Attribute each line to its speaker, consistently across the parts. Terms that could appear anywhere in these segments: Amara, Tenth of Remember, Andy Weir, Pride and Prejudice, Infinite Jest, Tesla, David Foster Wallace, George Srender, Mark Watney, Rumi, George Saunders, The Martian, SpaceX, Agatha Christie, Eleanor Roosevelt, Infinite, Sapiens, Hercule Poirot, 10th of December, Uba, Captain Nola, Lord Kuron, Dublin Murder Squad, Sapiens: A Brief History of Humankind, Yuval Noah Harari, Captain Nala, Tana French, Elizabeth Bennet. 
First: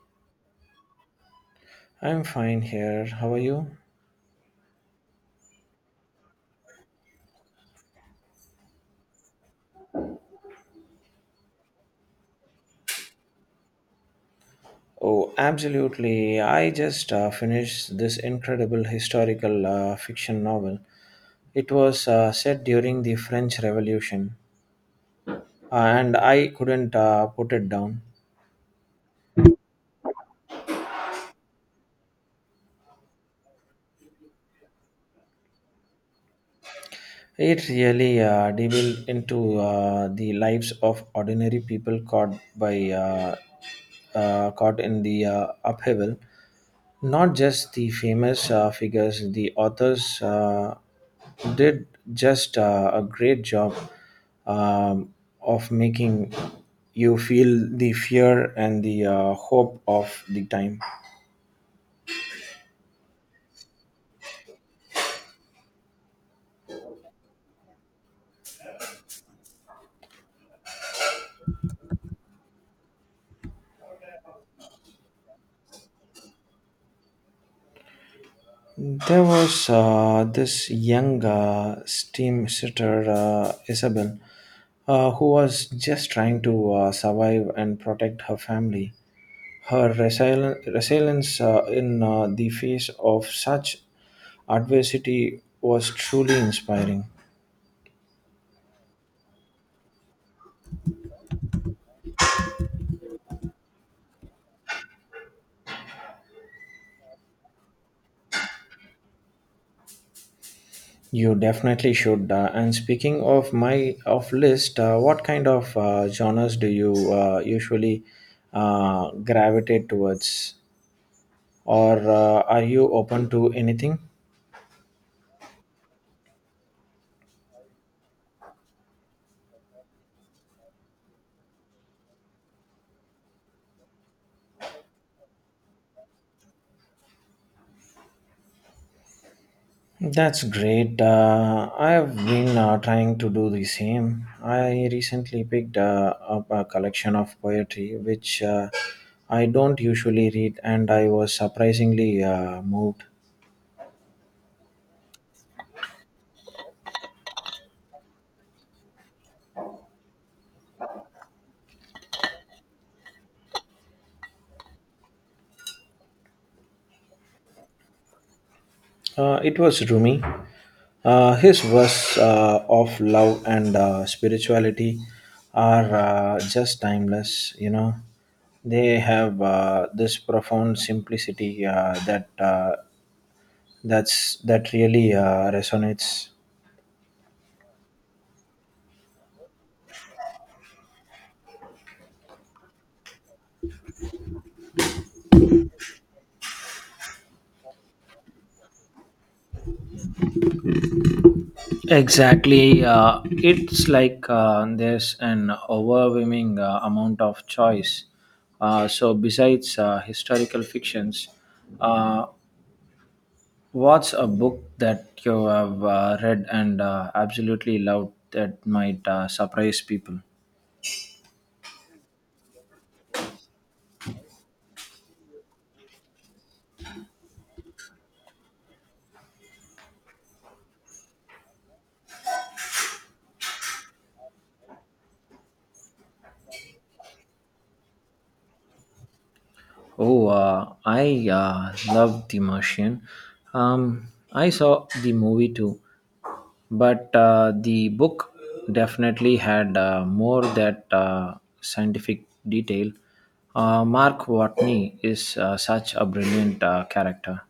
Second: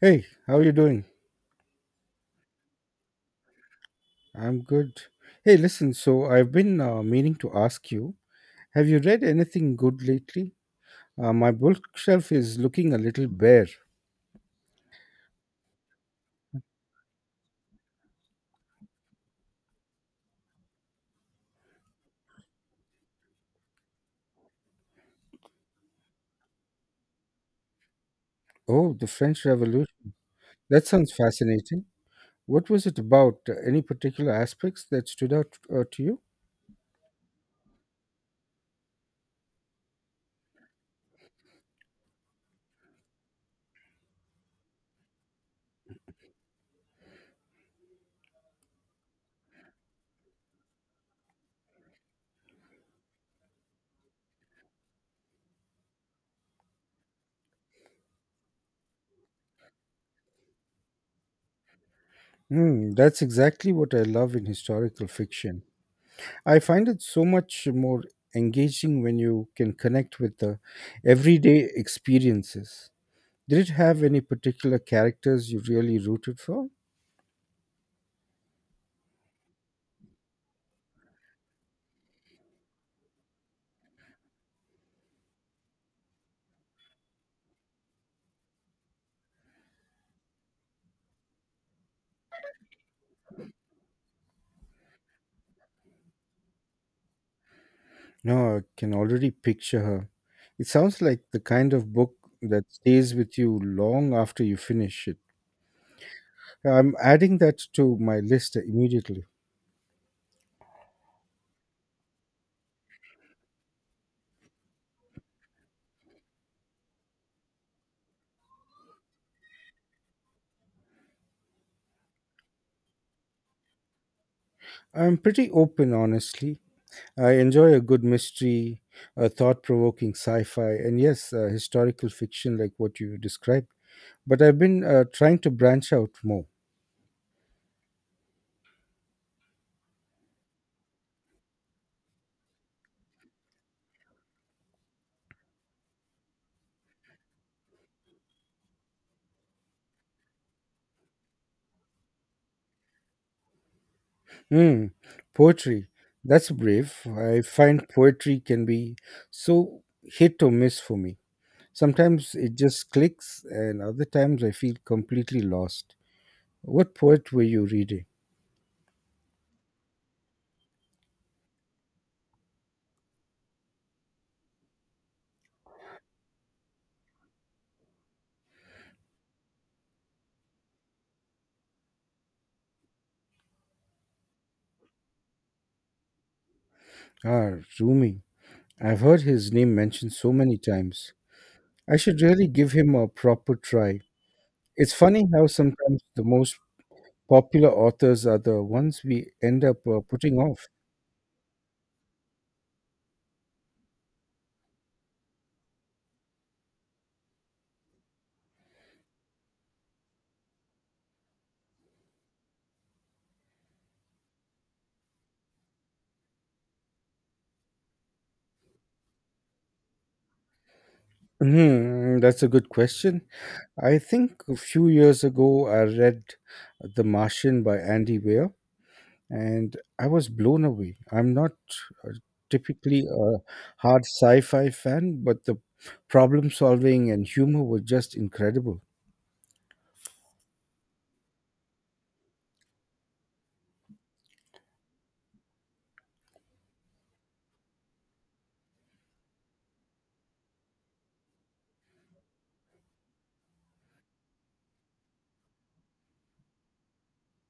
Speaker 1: Hey, how are you doing?
Speaker 2: I'm fine here. How are you?
Speaker 1: I'm good. Hey, listen, so I've been meaning to ask you, have you read anything good lately? My bookshelf is looking a little bare.
Speaker 2: Oh, absolutely. I just finished this incredible historical fiction novel. It was set during the French Revolution, and I couldn't put it down.
Speaker 1: Oh, the French Revolution. That sounds fascinating. What was it about? Any particular aspects that stood out to you?
Speaker 2: It really delved into the lives of ordinary people caught in the upheaval. Not just the famous figures. The authors did just a great job um, of making you feel the fear and the hope of the time.
Speaker 1: Hmm, that's exactly what I love in historical fiction. I find it so much more engaging when you can connect with the everyday experiences. Did it have any particular characters you really rooted for?
Speaker 2: There was this young steam sitter, Isabel, who was just trying to survive and protect her family. Her resilience in the face of such adversity was truly inspiring.
Speaker 1: No, I can already picture her. It sounds like the kind of book that stays with you long after you finish it. I'm adding that to my list immediately.
Speaker 2: You definitely should. And speaking of my of list, what kind of genres do you usually gravitate towards? Or are you open to anything?
Speaker 1: I'm pretty open, honestly. I enjoy a good mystery, a thought provoking sci fi, and yes, historical fiction like what you described. But I've been trying to branch out more.
Speaker 2: That's great. I've been trying to do the same. I recently picked up a collection of poetry, which I don't usually read, and I was surprisingly moved.
Speaker 1: Hmm, poetry. That's brave. I find poetry can be so hit or miss for me. Sometimes it just clicks, and other times I feel completely lost. What poet were you reading?
Speaker 2: It was Rumi. His verse of love and spirituality are just timeless, you know. They have this profound simplicity that really resonates.
Speaker 1: Ah, Rumi. I've heard his name mentioned so many times. I should really give him a proper try. It's funny how sometimes the most popular authors are the ones we end up putting off.
Speaker 2: Exactly. It's like there's an overwhelming amount of choice. So, besides historical fictions, uh, what's a book that you have read and absolutely loved that might surprise people?
Speaker 1: Hmm, that's a good question. I think a few years ago I read The Martian by Andy Weir and I was blown away. I'm not typically a hard sci-fi fan, but the problem solving and humor were just incredible.
Speaker 2: Oh, I love The Martian. I saw the movie too, but the book definitely had more that scientific detail. Mark Watney is such a brilliant character.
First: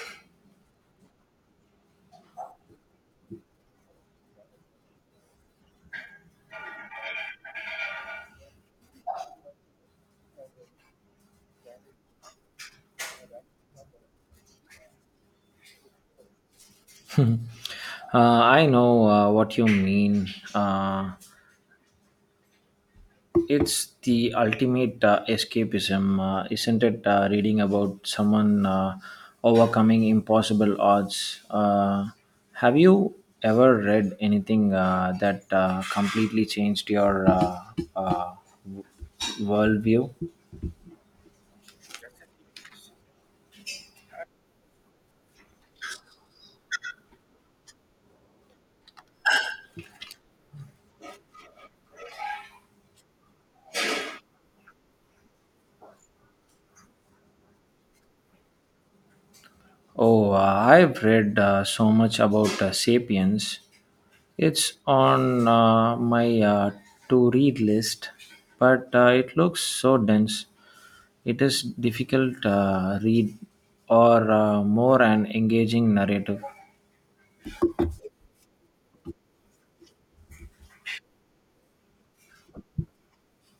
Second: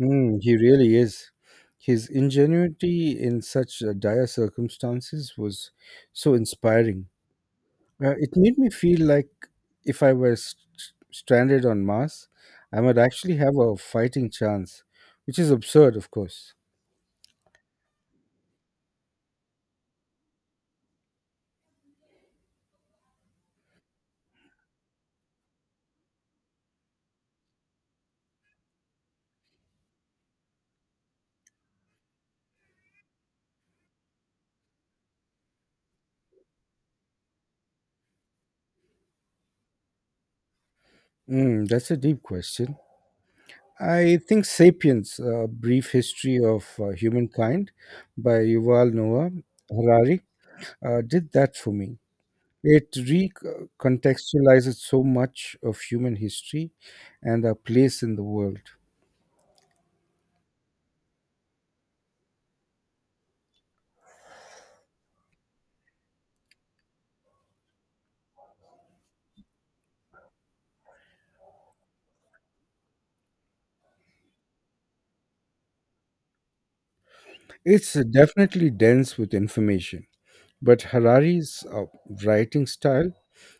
Speaker 1: Mm, he really is. His ingenuity in such dire circumstances was so inspiring. It made me feel like if I were stranded on Mars, I might actually have a fighting chance, which is absurd, of course.
Speaker 2: I know what you mean. Uh, it's the ultimate escapism, isn't it? Reading about someone overcoming impossible odds. Have you ever read anything that completely changed your uh, worldview.
Speaker 1: Mm, that's a deep question. I think *Sapiens: A Brief History of Humankind* by Yuval Noah Harari did that for me. It recontextualizes so much of human history and our place in the world.
Speaker 2: Oh, I've read so much about Sapiens. It's on my to read list, but it looks so dense. It is difficult read or more an engaging narrative?
Speaker 1: It's definitely dense with information. But Harari's writing style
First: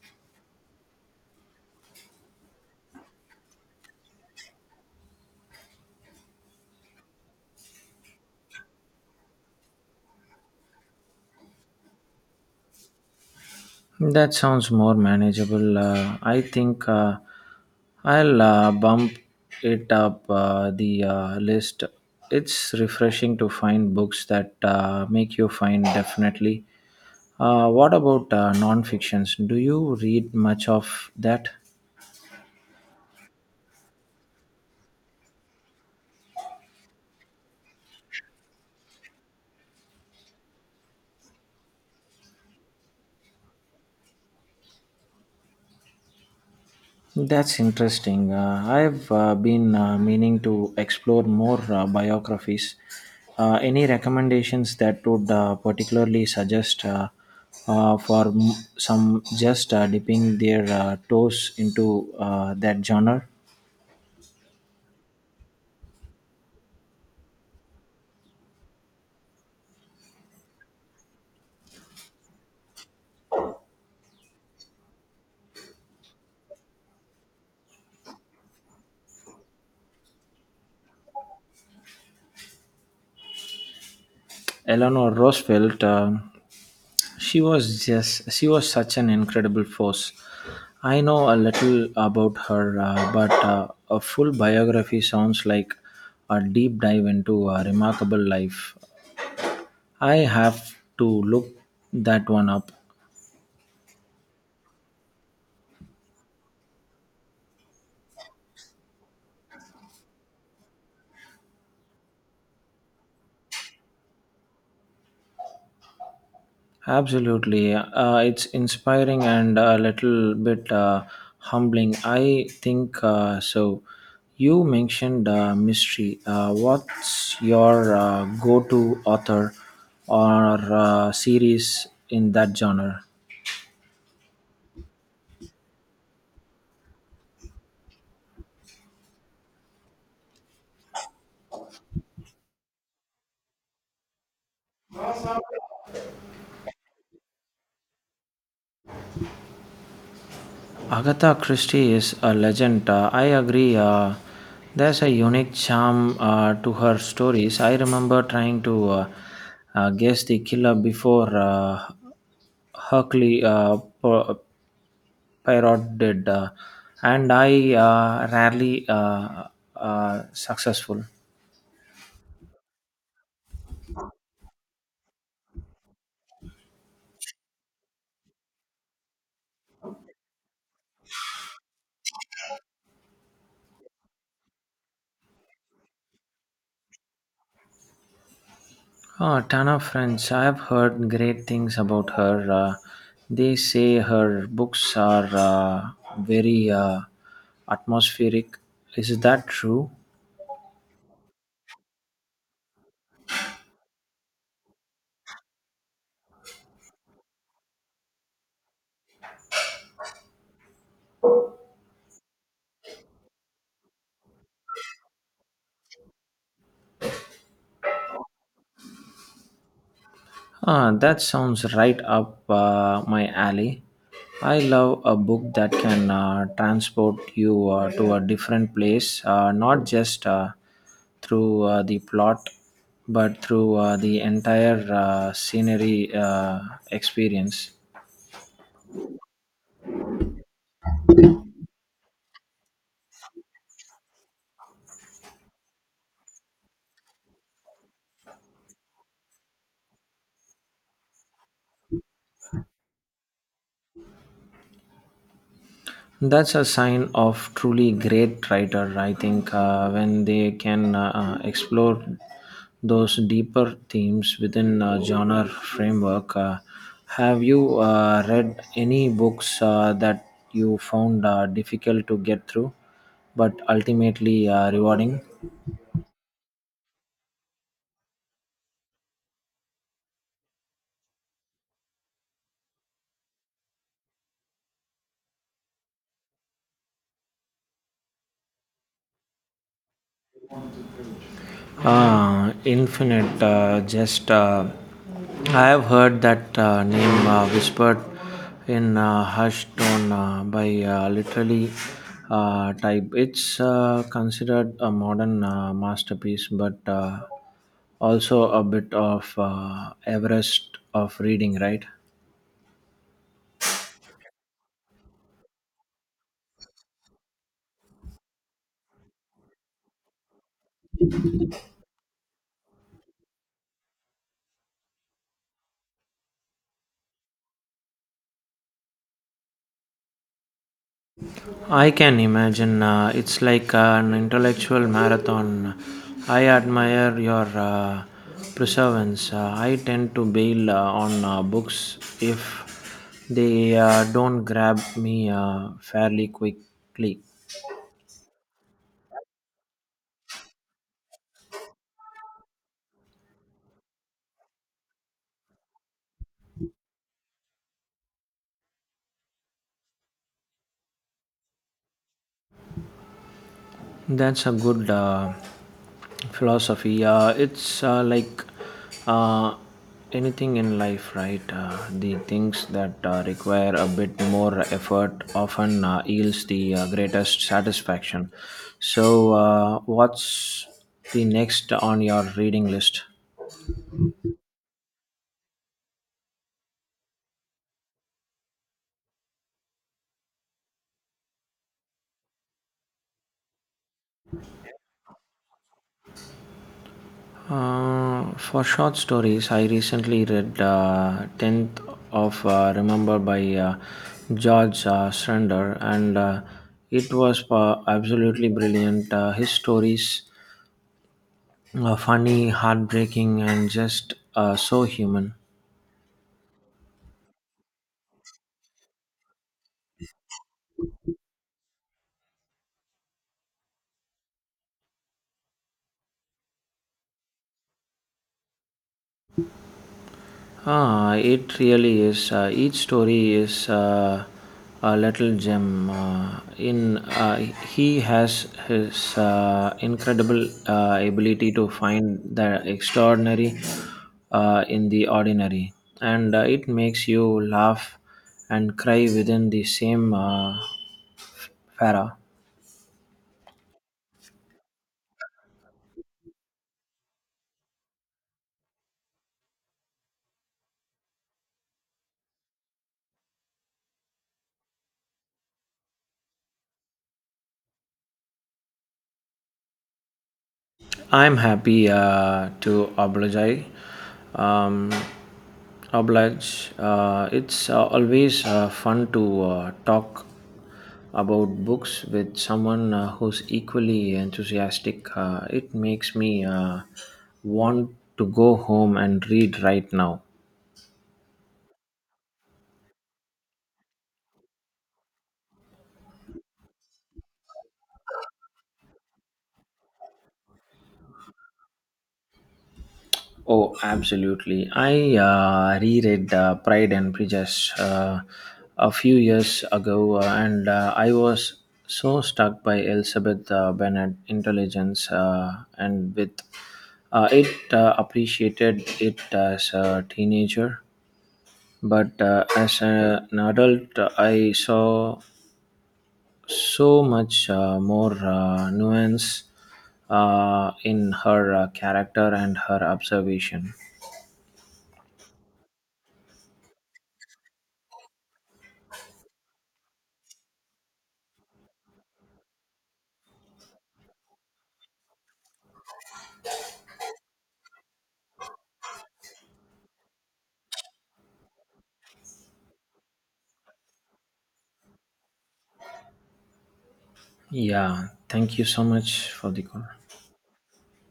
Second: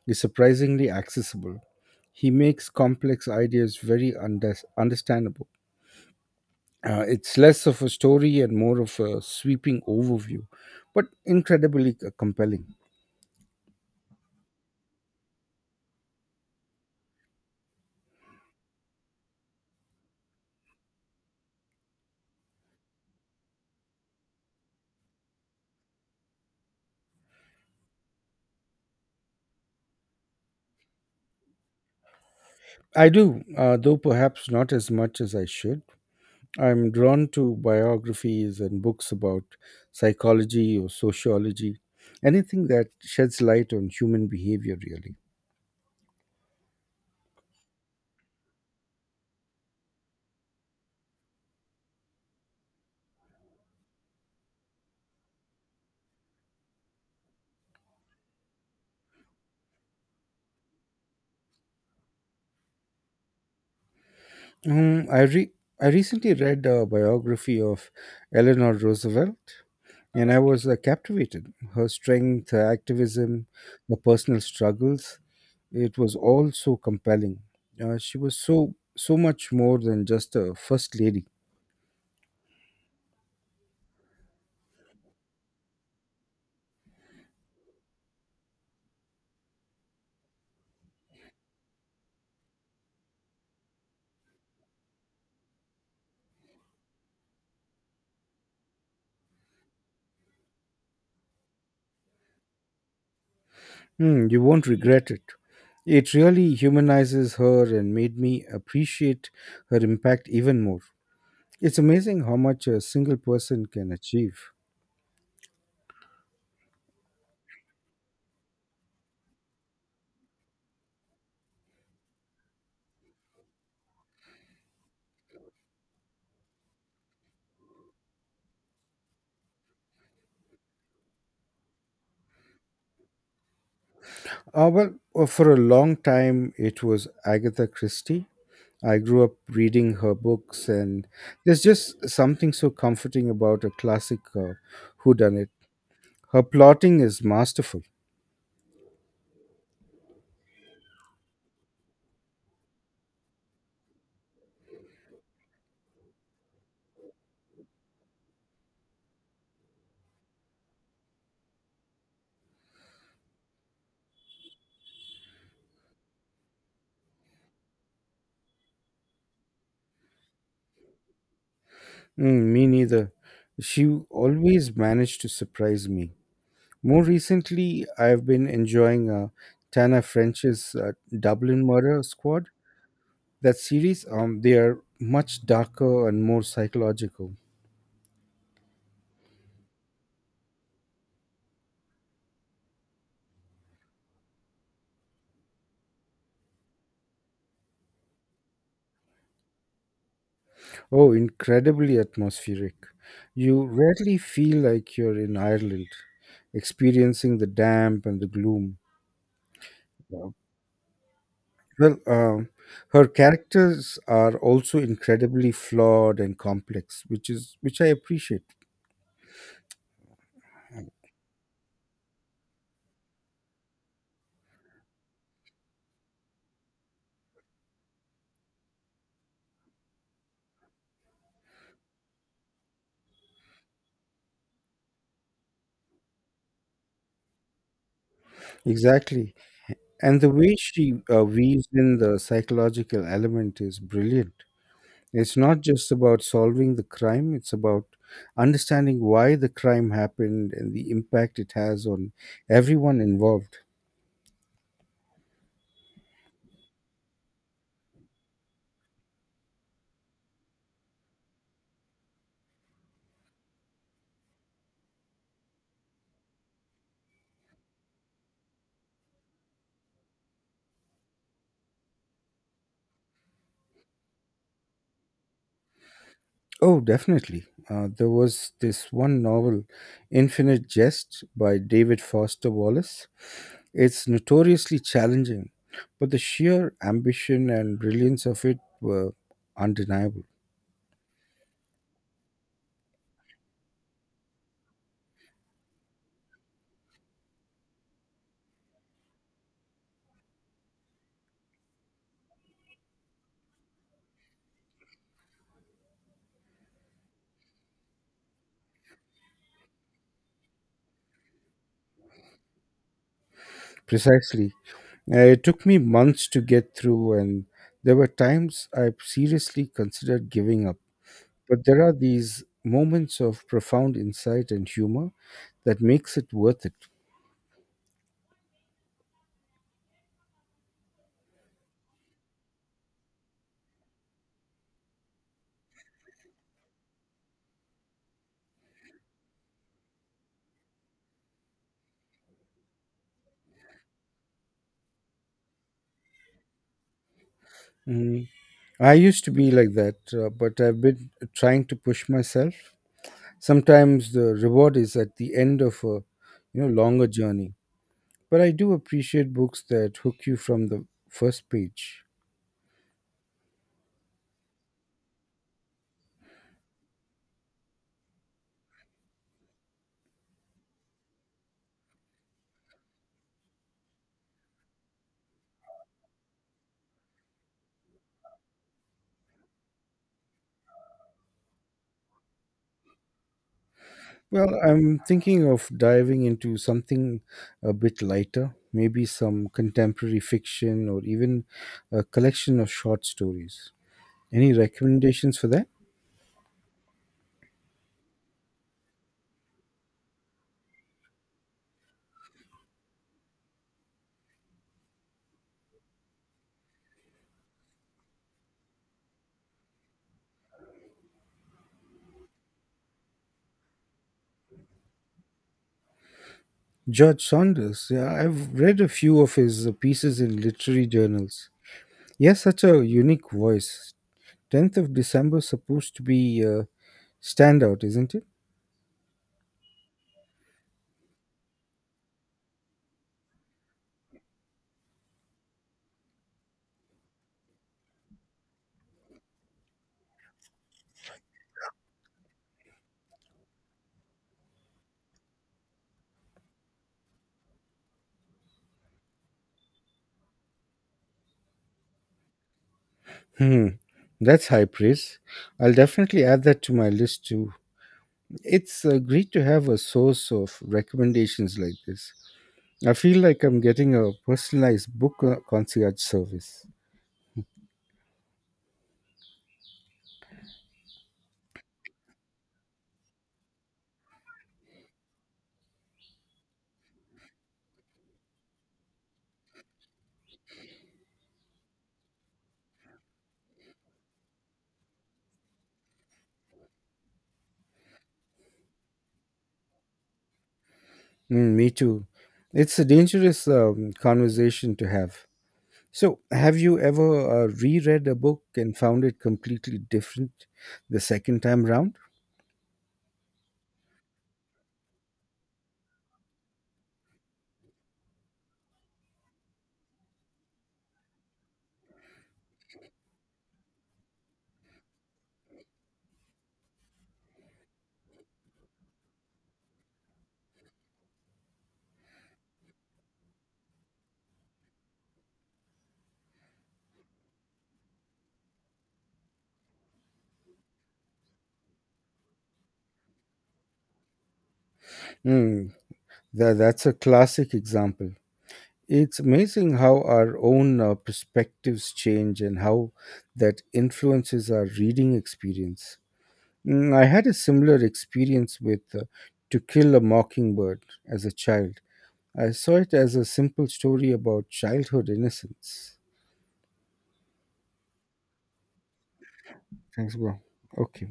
Speaker 1: is surprisingly accessible. He makes complex ideas very understandable. It's less of a story and more of a sweeping overview, but incredibly compelling.
Speaker 2: That sounds more manageable. I think I'll bump it up the list. It's refreshing to find books that make you find definitely. What about non-fictions? Do you read much of that?
Speaker 1: I do, though perhaps not as much as I should. I'm drawn to biographies and books about psychology or sociology, anything that sheds light on human behavior, really.
Speaker 2: That's interesting. I've been meaning to explore more biographies. Any recommendations that would particularly suggest for some just dipping their toes into that genre?
Speaker 1: Um, I re- I recently read a biography of Eleanor Roosevelt, and I was captivated. Her strength, her activism, her personal struggles, it was all so compelling. She was so much more than just a first lady.
Speaker 2: Eleanor Roosevelt. She was such an incredible force. I know a little about her, but a full biography sounds like a deep dive into a remarkable life. I have to look that one up.
Speaker 1: Hmm, you won't regret it. It really humanizes her and made me appreciate her impact even more. It's amazing how much a single person can achieve.
Speaker 2: Absolutely. It's inspiring and a little bit humbling. I think so. You mentioned mystery. What's your go to author or series in that genre?
Speaker 1: Well, for a long time, it was Agatha Christie. I grew up reading her books, and there's just something so comforting about a classic whodunit. Her plotting is masterful.
Speaker 2: Agatha Christie is a legend. I agree. There's a unique charm to her stories. I remember trying to guess the killer before Hercule Poirot did, and I rarely successful.
Speaker 1: Mm, me neither. She always managed to surprise me. More recently, I've been enjoying Tana French's Dublin Murder Squad. That series, they are much darker and more psychological.
Speaker 2: Oh, Tana French. I've heard great things about her. They say her books are very atmospheric. Is that true?
Speaker 1: Oh, incredibly atmospheric. You rarely feel like you're in Ireland, experiencing the damp and the gloom. Uh, Well, her characters are also incredibly flawed and complex, which I appreciate.
Speaker 2: Ah, that sounds right up my alley. I love a book that can transport you to a different place, not just through the plot, but through the entire scenery experience.
Speaker 1: Exactly, and the way she weaves in the psychological element is brilliant. It's not just about solving the crime; it's about understanding why the crime happened and the impact it has on everyone involved.
Speaker 2: That's a sign of truly great writer, I think, when they can explore those deeper themes within a genre framework. Have you read any books that you found difficult to get through, but ultimately rewarding?
Speaker 1: Oh, definitely. There was this one novel, Infinite Jest by David Foster Wallace. It's notoriously challenging, but the sheer ambition and brilliance of it were undeniable.
Speaker 2: Infinite, just I have heard that name whispered in hushed tone by literally type. It's considered a modern masterpiece, but also a bit of Everest of reading, right?
Speaker 1: Precisely. It took me months to get through, and there were times I seriously considered giving up. But there are these moments of profound insight and humor that makes it worth it.
Speaker 2: I can imagine it's like an intellectual marathon. I admire your perseverance. I tend to bail on books if they don't grab me fairly quickly.
Speaker 1: Mm. I used to be like that, but I've been trying to push myself. Sometimes the reward is at the end of a longer journey. But I do appreciate books that hook you from the first page.
Speaker 2: That's a good philosophy. It's like uh, anything in life, right? The things that require a bit more effort often yields the greatest satisfaction. So, what's the next on your reading list?
Speaker 1: Well, I'm thinking of diving into something a bit lighter, maybe some contemporary fiction or even a collection of short stories. Any recommendations for that?
Speaker 2: For short stories, I recently read Tenth of Remember by George Srender, and it was absolutely brilliant. His stories, funny, heartbreaking, and just so human.
Speaker 1: George Saunders. Yeah, I've read a few of his pieces in literary journals. Yes, such a unique voice. 10th of December supposed to be a standout, isn't it?
Speaker 2: Ah, it really is. Each story is a little gem. In He has his incredible ability to find the extraordinary in the ordinary, and it makes you laugh and cry within the same para.
Speaker 1: Hmm. That's high praise. I'll definitely add that to my list too. It's great to have a source of recommendations like this. I feel like I'm getting a personalized book concierge service.
Speaker 2: I'm happy to oblige. Um, it's always fun to talk about books with someone who's equally enthusiastic. It makes me want to go home and read right now.
Speaker 1: Mm, me too. It's a dangerous conversation to have. So, have you ever reread a book and found it completely different the second time round?
Speaker 2: Oh, absolutely. I reread Pride and Prejudice a few years ago, and I was so struck by Elizabeth Bennet' intelligence, and with it appreciated it as a teenager. But as an adult, I saw so much more nuance in her character and her observation.
Speaker 1: Hmm. That's a classic example. It's amazing how our own perspectives change and how that influences our reading experience. Mm, I had a similar experience with To Kill a Mockingbird as a child. I saw it as a simple story about childhood innocence.
Speaker 2: Yeah, thank you so much for the call.
Speaker 1: Thanks, bro. Okay.